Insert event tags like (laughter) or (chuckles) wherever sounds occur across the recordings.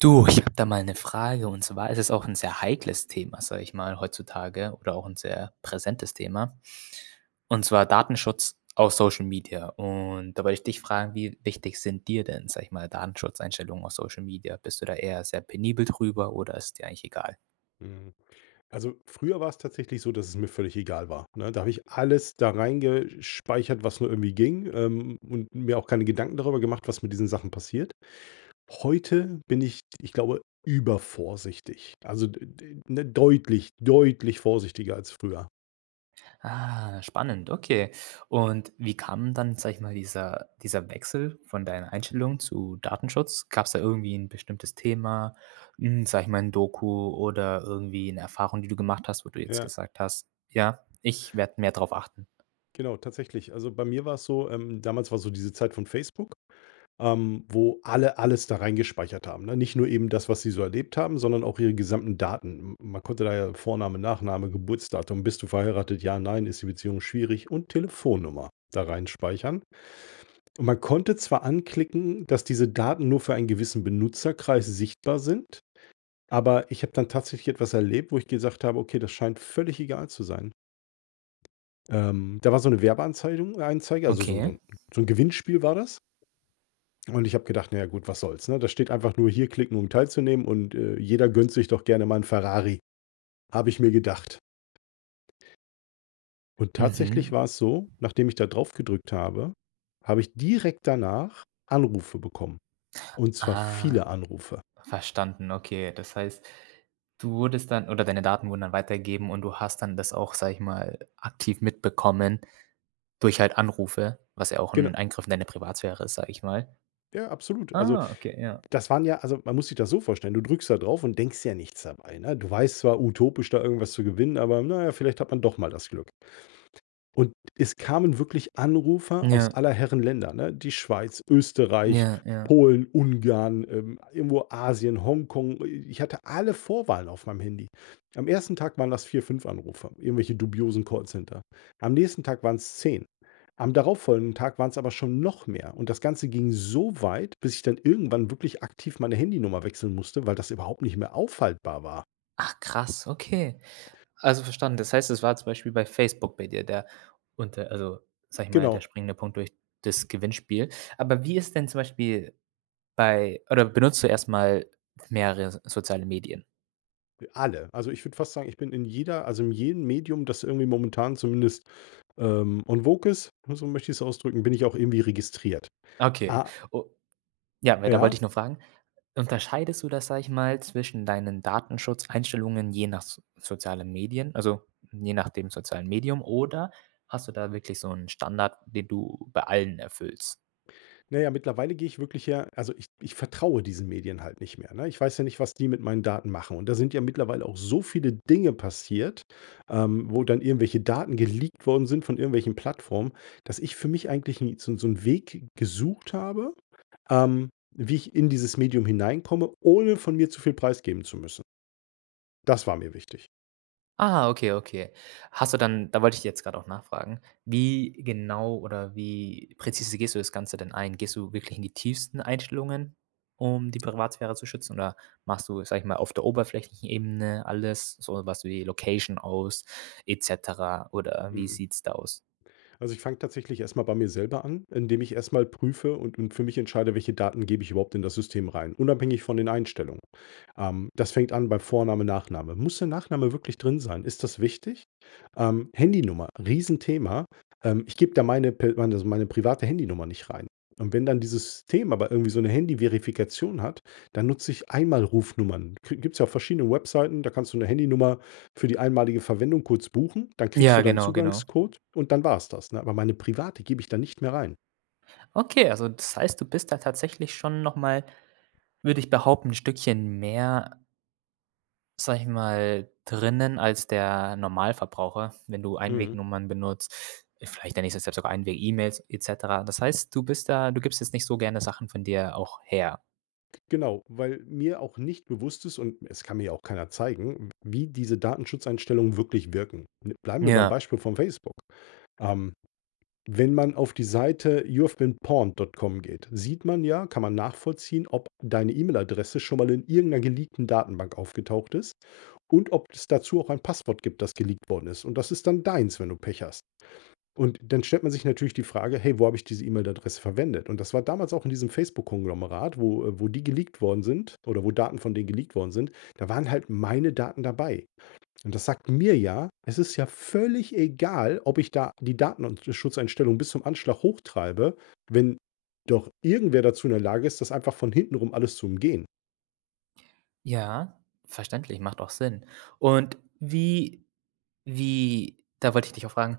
Du, ich habe da mal 'ne Frage und zwar ist es auch 'n sehr heikles Thema, sage ich mal, heutzutage oder auch 'n sehr präsentes Thema. Und zwar, Datenschutz auf Social Media. Und da wollte ich dich fragen: Wie wichtig sind dir denn, sage ich mal, Datenschutzeinstellungen auf Social Media? Bist du da eher sehr penibel drüber oder ist es dir eigentlich egal? Hm. Also, früher war's tatsächlich so, dass es mir völlig egal war, ne? Da habe ich alles da reingesch speichert, was nur irgendwie ging, ähm, und mir auch keine Gedanken darüber gemacht, was mit diesen Sachen passiert. Heute bin ich, ich glaube, übervorsichtig. Also d d ne, deutlich deutlich vorsichtiger als früher. Ah, spannend, okay. Und wie kam dann, sage ich mal, dieser dieser Wechsel von deinen Einstellungen zu Datenschutz? Gab's da irgendwie 'n bestimmtes Thema, hm, sage ich mal, 'n Doku oder irgendwie 'ne Erfahrung, die du gemacht hast, wo du jetzt Ja. gesagt hast: „Ja, ich werde mehr drauf achten.“ Genau, tatsächlich. Also, bei mir war's so ähm, damals war so diese Zeit von Facebook, ähm, wo alle alles da reingespeichert haben, ne? Nicht nur eben das, was sie so erlebt haben, sondern auch ihre gesamten Daten. M m man konnte da ja Vorname, Nachname, Geburtsdatum, bist du verheiratet? Ja, nein? ist die Beziehung schwierig, und Telefonnummer da reinspeichern. Und man konnte zwar anklicken, dass diese Daten nur für einen gewissen Benutzerkreis sichtbar sind, aber ich habe dann tatsächlich etwas erlebt, wo ich gesagt habe: „Okay, das scheint völlig egal zu sein.“ Ähm, da war so 'ne Werbeanzeidung Anzeige, also so 'n so Okay. 'n so 'n Gewinnspiel war das. Und ich habe gedacht: „Na ja gut, was soll's“, ne? Da steht einfach nur: „Hier klicken, um teilzunehmen“ und, äh: „Jeder gönnt sich doch gerne mal 'n Ferrari“, habe ich mir gedacht. Und tatsächlich war Mhm. es so, nachdem ich da drauf gedrückt habe, habe ich direkt danach Anrufe bekommen und zwar Ah. viele Anrufe. Verstanden, okay. Das heißt, du wurdest dann oder deine Daten wurden dann weitergegeben und du hast dann das auch, sage ich mal, aktiv mitbekommen durch halt Anrufe, was ja auch 'n Genau. Eingriff in deine Privatsphäre ist, sage ich mal. Ja, absolut. Also, Ah, okay, ja. das waren ja also, man muss sich das so vorstellen, du drückst da drauf und denkst dir ja nichts dabei, ne? Du weißt zwar: Utopisch, da irgendwas zu gewinnen, aber na ja, vielleicht hat man doch mal das Glück. Und es kamen wirklich Anrufe aus Ja. aller Herren Länder, ne? Die Schweiz, Österreich, Ja, ja. Polen, Ungarn, ähm, irgendwo Asien, Hongkong. I ich hatte alle Vorwahlen auf meinem Handy. Am 1. Tag waren das 4, 5 Anrufe, irgendwelche dubiosen Callcenter. Am nächsten Tag waren's 10. Am darauffolgenden Tag waren's aber schon noch mehr und das Ganze ging so weit, bis ich dann irgendwann wirklich aktiv meine Handynummer wechseln musste, weil das überhaupt nicht mehr aufhaltbar war. Ach krass, okay. Also verstanden. Das heißt, es war zum Beispiel bei Facebook bei dir, der unter also, sage ich mal, der Genau. springende Punkt durch das Gewinnspiel. Aber wie ist denn zum Beispiel bei oder benutzt du erst mal mehrere so soziale Medien? D alle. Also, ich würde fast sagen, ich bin in jeder also, in jedem Medium, das irgendwie momentan zumindest, ähm, en vogue ist, ne, so möchte ich's ausdrücken bin ich auch irgendwie registriert. Okay. Ah U ja, weiter wollte Ja? ich nur fragen. Unterscheidest du das, sage ich mal, zwischen deinen Datenschutzeinstellungen je nach so sozialen Medien, also, je nach dem sozialen Medium? Oder hast du da wirklich so 'n Standard, den du bei allen erfüllst? Na ja, mittlerweile gehe ich wirklich, ja also, ich ich vertraue diesen Medien halt nicht mehr, ne? Ich weiß ja nicht, was die mit meinen Daten machen. Und da sind ja mittlerweile auch so viele Dinge passiert, ähm, wo dann irgendwelche Daten geleakt worden sind von irgendwelchen Plattformen, dass ich für mich eigentlich nie so 'n so 'n Weg gesucht habe, ähm, wie ich in dieses Medium hineinkomme, ohne von mir zu viel preisgeben zu müssen. Das war mir wichtig. Ah, okay, okay. Hast du dann da wollte ich jetzt grad auch nachfragen, wie genau oder wie präzise gehst du das Ganze denn ein? Gehst du wirklich in die tiefsten Einstellungen, um die Privatsphäre zu schützen? Oder machst du, sage ich mal, auf der oberflächlichen Ebene alles, so was wie Location aus et cetera, oder wie Mhm. sieht's da aus? Also, ich fange tatsächlich erst mal bei mir selber an, indem ich erst mal prüfe und und für mich entscheide, welche Daten gebe ich überhaupt in das System rein, unabhängig von den Einstellungen. Ähm, das fängt an bei Vorname, Nachname. Muss der Nachname wirklich drin sein? Ist das wichtig? Ähm, Handynummer, riesen Thema. Ähm, ich gebe da meine pe meine meine private Handynummer nicht rein. Und wenn dann dieses Thema aber irgendwie so 'ne Handyverifikation hat, dann nutze ich Einmalrufnummern. Kri gibt's ja auch verschiedene Webseiten, da kannst du 'ne Handynummer für die einmalige Verwendung kurz buchen. Dann kriegst Ja, du deinen genau genau. Zugangscode und dann war's das, ne? Aber meine private gebe ich dann nicht mehr rein. Okay, also, das heißt, du bist da tatsächlich schon noch mal, würde ich behaupten, 'n Stückchen mehr sage ich mal, drinnen als der Normalverbraucher, wenn du Mhm. Einwegnummern benutzt. Vielleicht ist der nächste step sogar Einweg E-Mails et cetera. Das heißt, du bist da du gibst jetzt nicht so gerne Sachen von dir auch her. G genau, weil mir auch nicht bewusst ist und es kann mir auch keiner zeigen, w wie diese Datenschutzeinstellungen wirklich wirken. Bl bleiben wir beim Ja. Beispiel von Facebook. Ähm, wenn man auf die Seite youhavebeenpawned.com geht, sieht man ja kann man nachvollziehen, ob deine E-Mail-Adresse schon mal in irgend 'ner geleakten Datenbank aufgetaucht ist und ob es dazu auch ein Passwort gibt, das geleakt worden ist. Und das ist dann deins, wenn du Pech hast. Und dann stellt man sich natürlich die Frage: „Hey, wo habe ich diese E-Mail-Adresse verwendet?“ Und das war damals auch in diesem Facebook Konglomerat, wo, äh wo die geleakt worden sind oder wo Daten von denen geleakt worden sind, da waren halt meine Daten dabei. Und das sagt mir ja, es ist ja völlig egal, ob ich da die Datenschutzeinstellungen bis zum Anschlag hochtreibe, wenn doch irgendwer dazu in der Lage ist, das einfach von hintenrum alles zu umgehen. Ja, verständlich, macht auch Sinn. Und wie wie da wollte ich dich auch fragen,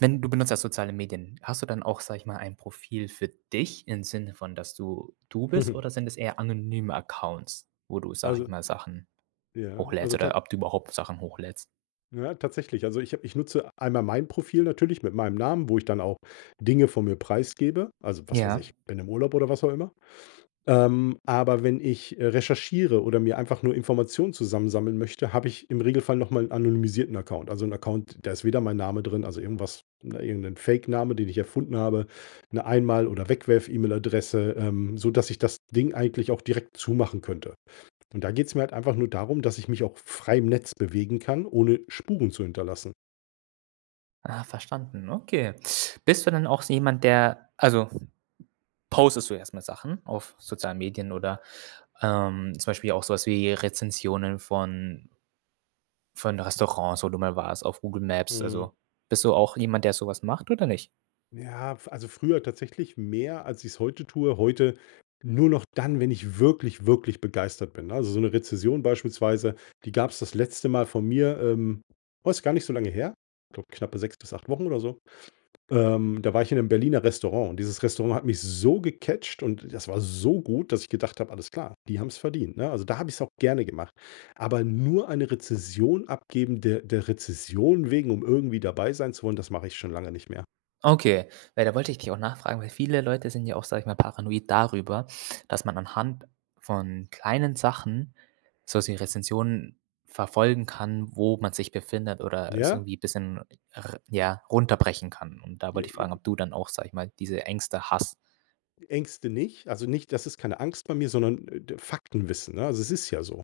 wenn du benutzt ja soziale Medien, hast du dann auch, sage ich mal, ein Profil für dich im Sinne von, dass du du bist? (chuckles) Oder sind es eher anonyme Accounts, wo du, sage ich Also mal, Sachen ja hochlädst also, oder tat ob du überhaupt Sachen hochlädst? ja, tatsächlich. Also, ich habe ich nutze einmal mein Profil natürlich mit meinem Namen, wo ich dann auch Dinge von mir preisgebe, also, was weiß Ja. ich, bin im Urlaub oder was auch immer. Ähm, aber wenn ich, äh, recherchiere oder mir einfach nur Informationen zusammensammeln möchte, habe ich im Regelfall noch mal 'n anonymisierten Account. Also, 'n Account, da ist weder mein Name drin, also, irgendwas ne, irgend 'nen Fake Name, den ich erfunden habe, 'ne Einmal oder Wegwerf-E-Mail-Adresse, ähm, sodass ich das Ding eigentlich auch direkt zumachen könnte. Und da geht's mir halt einfach nur darum, dass ich mich auch f frei im Netz bewegen kann, ohne Spuren zu hinterlassen. Ah, verstanden. Okay. Bist du denn auch so jemand, der also postest du erst mal Sachen auf sozialen Medien oder, ähm, zum Beispiel auch so was wie Rezensionen von von Restaurants, wo du mal warst auf Google Maps? Mhm. Also, bist du auch jemand, der so was macht oder nicht? Ja, f also, früher tatsächlich mehr, als ich's heute tue. Heute nur noch dann, wenn ich wirklich, wirklich begeistert bin, ne? Also, so 'ne Rezension beispielsweise, die gab's das letzte Mal von mir, ähm, war jetzt gar nicht so lange her, glaube knappe 6 bis 8 Wochen oder so. Ähm, da war ich in 'nem Berliner Restaurant. Und dieses Restaurant hat mich so gecatcht und das war so gut, dass ich gedacht habe: „Alles klar, die haben's verdient“, ne? Also, da habe ich's auch gerne gemacht. Aber nur eine Rezension abgeben de der Rezension wegen, um irgendwie dabei sein zu wollen, das mache ich schon lange nicht mehr. Okay. Ja, da wollte ich dich auch nachfragen, weil viele Leute sind ja auch, sage ich mal, paranoid darüber, dass man anhand von kleinen Sachen sowas wie Rezensionen verfolgen kann, wo man sich befindet oder es Ja? irgendwie bisschen r ja, runterbrechen kann. Und da J wollte ich fragen, ob J du dann auch, sage ich mal, diese Ängste hast. Ängste nicht. Also, nicht das ist keine Angst bei mir, sondern, äh, d Faktenwissen, ne? Also, es ist ja so.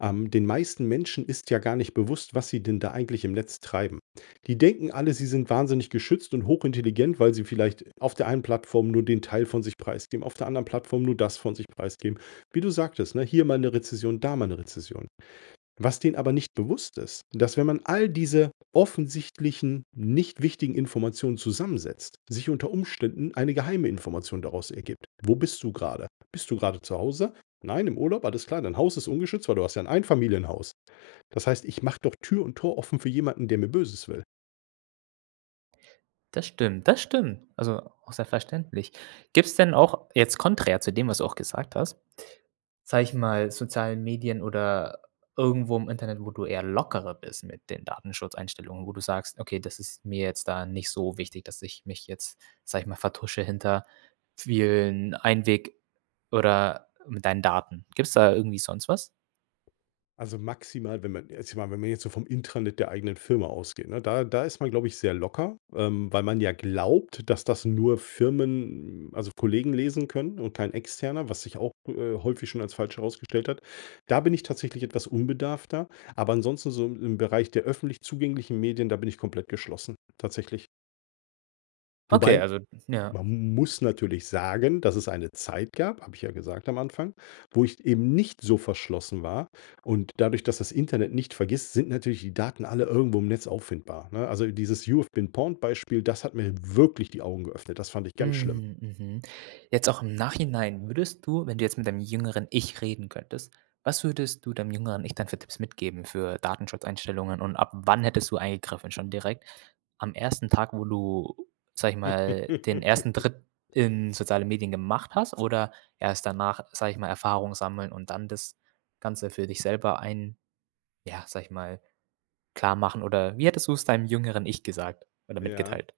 Ähm, den meisten Menschen ist ja gar nicht bewusst, was sie denn da eigentlich im Netz treiben. Die denken alle, sie sind wahnsinnig geschützt und hochintelligent, weil sie vielleicht auf der einen Plattform nur den Teil von sich preisgeben, auf der anderen Plattform nur das von sich preisgeben. Wie du sagtest, ne, hier mal 'ne Rezession, da mal 'ne Rezession. Was denen aber nicht bewusst ist, dass wenn man all diese offensichtlichen, nicht wichtigen Informationen zusammensetzt, sich unter Umständen eine geheime Information daraus ergibt. Wo bist du grade? Bist du grade zu Hause? Nein, im Urlaub, alles klar. Dein Haus ist ungeschützt, weil du hast ja 'n Einfamilienhaus. Das heißt, ich mache doch Tür und Tor offen für jemanden, der mir Böses will. Das stimmt, das stimmt. Also, auch sehr verständlich. Gibt's denn auch, jetzt konträr zu dem, was du auch gesagt hast, sage ich mal, sozialen Medien oder irgendwo im Internet, wo du eher lockerer bist mit den Datenschutzeinstellungen, wo du sagst: „Okay, das ist mir jetzt da nicht so wichtig, dass ich mich jetzt, sage ich mal, vertusche hinter vielen Einweg oder mit deinen Daten.“ Gibt's da irgendwie sonst was? Also, maximal, wenn man jetzt, ich meine, wenn wir jetzt so vom Intranet der eigenen Firma ausgehen, ne, da da ist man, glaube ich, sehr locker, ähm, weil man ja glaubt, dass das nur Firmen, also, Kollegen lesen können und kein Externer, was sich auch, äh, häufig schon als falsch herausgestellt hat. Da bin ich tatsächlich etwas unbedarfter, aber ansonsten, so im im Bereich der öffentlich zugänglichen Medien, da bin ich komplett geschlossen tatsächlich. Okay, Wobei, also ja. man m muss natürlich sagen, dass es eine Zeit gab- habe ich ja gesagt am Anfang- wo ich eben nicht so verschlossen war. Und dadurch, dass das Internet nicht vergisst, sind natürlich die Daten alle irgendwo im Netz auffindbar, ne? Also, dieses „You have been Pawned“ Beispiel, das hat mir wirklich die Augen geöffnet. Das fand ich ganz schlimm. Mhm, mhm. Jetzt auch im Nachhinein würdest du wenn du jetzt mit deinem jüngeren Ich reden könntest, was würdest du deinem jüngeren Ich dann für Tipps mitgeben für Datenschutzeinstellungen und ab wann hättest du eingegriffen? Schon direkt am 1. Tag, wo du, sage ich mal, den 1. (laughs) Trip in soziale Medien gemacht hast? Oder erst danach, sage ich mal, Erfahrung sammeln und dann das Ganze für dich selber ein ja, sage ich mal, klarmachen? Oder wie hättest du's deinem jüngeren Ich gesagt oder Ja. mitgeteilt?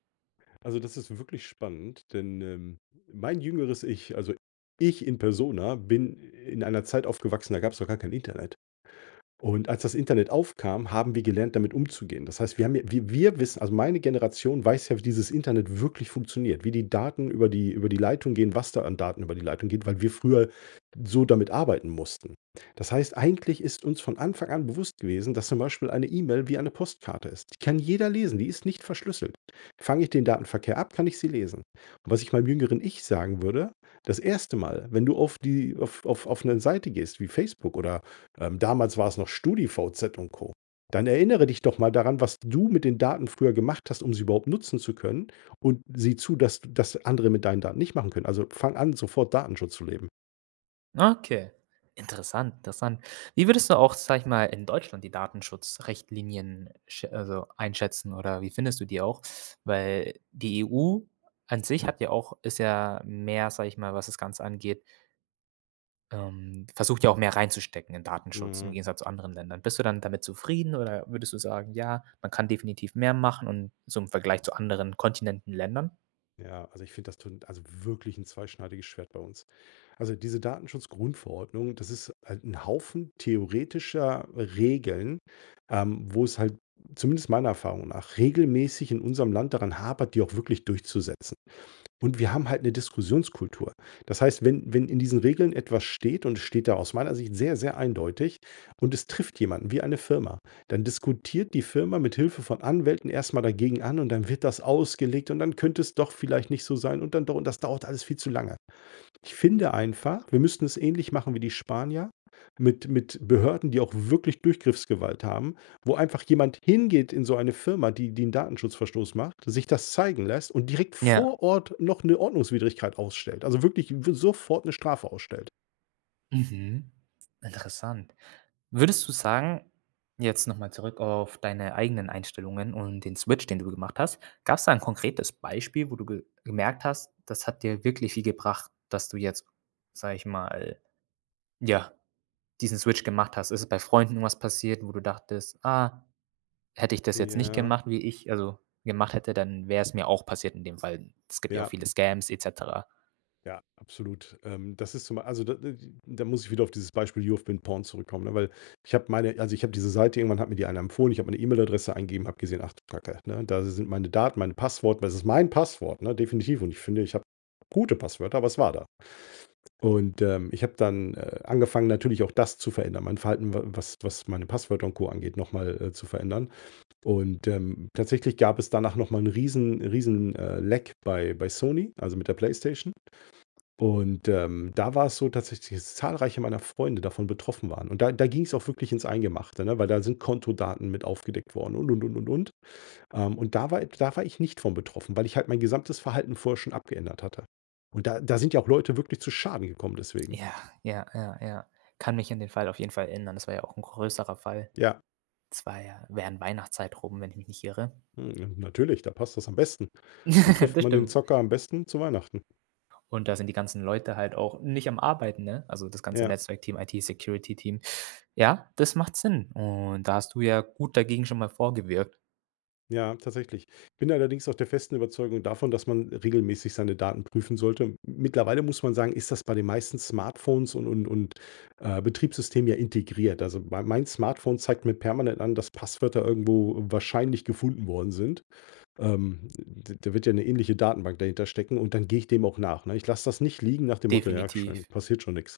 Also, das ist wirklich spannend, denn, ähm, mein jüngeres Ich, also ich in Persona, bin in einer Zeit aufgewachsen, da gab's noch gar kein Internet. Und, als das Internet aufkam, haben wir gelernt, damit umzugehen. Das heißt, wir haben ja wir wir wissen also meine Generation weiß ja, wie dieses Internet wirklich funktioniert, wie die Daten über die über die Leitung gehen, was da an Daten über die Leitung geht, weil wir früher so damit arbeiten mussten. Das heißt, eigentlich ist uns von Anfang an bewusst gewesen, dass zum Beispiel eine E-Mail wie eine Postkarte ist. Die kann jeder lesen, die ist nicht verschlüsselt. Fange ich den Datenverkehr ab, kann ich sie lesen. Und was ich meinem jüngeren Ich sagen würde: Das 1. Mal, wenn du auf die auf auf auf 'ne Seite gehst wie Facebook oder, ähm, damals war's noch StudiVZ und Co, dann erinnere dich doch mal daran, was du mit den Daten früher gemacht hast, um sie überhaupt nutzen zu können und sieh zu, dass das andere mit deinen Daten nicht machen können. Also, fang an, sofort Datenschutz zu leben. Okay, interessant, interessant. Wie würdest du auch, sage ich mal, in Deutschland die Datenschutzrichtlinien schä also, einschätzen oder wie findest du die auch? Weil die EU an sich hat ja auch ist ja mehr, sage ich mal, was das Ganze angeht ähm, versucht ja auch mehr reinzustecken in Datenschutz im Hm. Gegensatz zu anderen Ländern. Bist du dann damit zufrieden oder würdest du sagen: „Ja, man kann definitiv mehr machen und zum Vergleich zu anderen Kontinenten, Ländern?“ Ja, also, ich finde, das tut also, wirklich 'n zweischneidiges Schwert bei uns. Also, diese Datenschutzgrundverordnung, das ist halt 'n Haufen theoretischer Regeln, ähm, wo es halt, zumindest meiner Erfahrung nach, regelmäßig in unserem Land daran hapert, die auch wirklich durchzusetzen. Und wir haben halt 'ne Diskussionskultur. Das heißt, wenn wenn in diesen Regeln etwas steht und es steht da aus meiner Sicht sehr, sehr eindeutig und es trifft jemanden wie eine Firma, dann diskutiert die Firma mithilfe von Anwälten erst mal dagegen an und dann wird das ausgelegt und dann könnte es doch vielleicht nicht so sein und dann doch und das dauert alles viel zu lange. Ich finde einfach, wir müssten es ähnlich machen wie die Spanier mit mit Behörden, die auch wirklich Durchgriffsgewalt haben, wo einfach jemand hingeht in so eine Firma, die die 'n Datenschutz Verstoß macht, sich das zeigen lässt und direkt Ja. vor Ort noch 'ne Ordnungswidrigkeit ausstellt, also, wirklich w sofort 'ne Strafe ausstellt. Mhm. Interessant. Würdest du sagen, jetzt noch mal zurück auf deine eigenen Einstellungen und den Switch, den du gemacht hast gab's da 'n konkretes Beispiel, wo du ge gemerkt hast: Das hat dir wirklich viel gebracht, dass du jetzt, sage ich mal, ja, diesen Switch, gemacht hast? Ist es bei Freunden was passiert, wo du dachtest: „Ah, hätte ich das jetzt nicht Ja. gemacht, wie ich also gemacht hätte, dann wär's mir auch passiert in dem Fall.“ Es gibt ja auch Ja. viele Scams et cetera. Ja, absolut. Ähm, das ist zum ei also da da da muss ich wieder auf dieses Beispiel „you have been pawnd“ zurückkommen, ne, weil ich habe meine also ich habe diese Seite irgendwann hat mir die einer empfohlen, ich habe meine E-Mail-Adresse eingegeben, habe gesehen: „Ach du Kacke“, ne? Da si sind meine Daten, meine Passwort, das ist mein Passwort, ne, definitiv. Und ich finde, ich habe gute Passwörter, aber es war da. Und, ähm, ich habe dann, äh, angefangen, natürlich, auch das zu verändern. Mein Verhalten, w was was meine Passwörter und Co. angeht, noch mal, äh, zu verändern. Und, ähm, tatsächlich gab es danach noch mal 'n riesen riesen, äh, Leck bei bei Sony, also mit der Playstation. Und, ähm, da war es so tatsächlich, dass zahlreiche meiner Freunde davon betroffen waren. Und da da ging's auch wirklich ins Eingemachte, ne, weil da sind Kontodaten mit aufgedeckt worden und, und, und, und, und. Ähm, und da war i da war ich nicht von betroffen, weil ich halt mein gesamtes Verhalten vorher schon abgeändert hatte. Und da da sind ja auch Leute wirklich zu Schaden gekommen deswegen. Ja, ja, ja, ja. Kann mich an den Fall auf jeden Fall erinnern. Das war ja auch 'n größerer Fall. Ja. Das war ja während Weihnachtszeit rum, wenn ich mich nicht irre. Hm, ne, natürlich, da passt das am besten. Wo (giggles) trifft Das man den stimmt. Zocker am besten? Zu Weihnachten. Und da sind die ganzen Leute halt auch nicht am Arbeiten, ne? Also, das ganze Ja. Netzwerkteam, IT-Security-Team. Ja, das macht Sinn. Und da hast du ja gut dagegen schon mal vorgewirkt. Ja, tatsächlich. Bin allerdings auch der festen Überzeugung davon, dass man regelmäßig seine Daten prüfen sollte. M mittlerweile muss man sagen, ist das bei den meisten Smartphones und und und, äh, Betriebssystem ja integriert. Also, mein mein Smartphone zeigt mir permanent an, dass Passwörter irgendwo wahrscheinlich gefunden worden sind. Ähm, d da wird ja 'ne ähnliche Datenbank dahinter stecken und dann gehe ich dem auch nach, ne? Ich lasse das nicht liegen nach dem Motto: Ja, Definitiv. schön, passiert schon nix.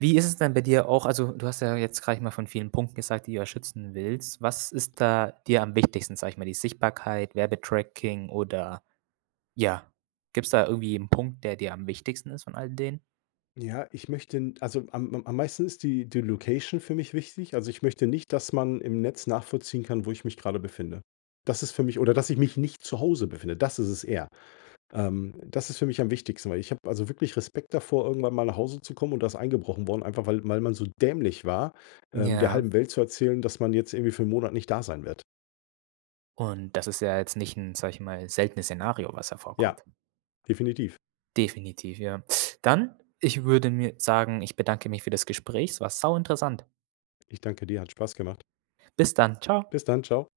Wie ist es denn bei dir auch also, du hast ja jetzt, sage ich mal, von vielen Punkten gesagt, die du da schützen willst. Was ist da dir am wichtigsten, sage ich mal, die Sichtbarkeit, Werbetracking oder, ja, gibt's da irgendwie 'n Punkt, der dir am wichtigsten ist von all den? Ja, ich möchte also, am am am meisten ist die die Location für mich wichtig. Also, ich möchte nicht, dass man im Netz nachvollziehen kann, wo ich mich gerade befinde. Das ist für mich oder dass ich mich nicht zu Hause befinde, das ist es eher. Ähm, das ist für mich am wichtigsten, weil ich habe also wirklich Respekt davor, irgendwann mal nach Hause zu kommen und da ist eingebrochen worden, einfach weil weil man so dämlich war, ähm, der Ja. halben Welt zu erzählen, dass man jetzt irgendwie für 1 Monat nicht da sein wird. Und das ist ja jetzt nicht 'n, sag ich mal, seltenes Szenario, was ja Ja, vorkommt. definitiv. Definitiv, ja. Dann, ich würde mir sagen: Ich bedanke mich für das Gespräch. Es war sauinteressant. Ich danke dir, hat Spaß gemacht. Bis dann. Tschau. Bis dann. Tschau.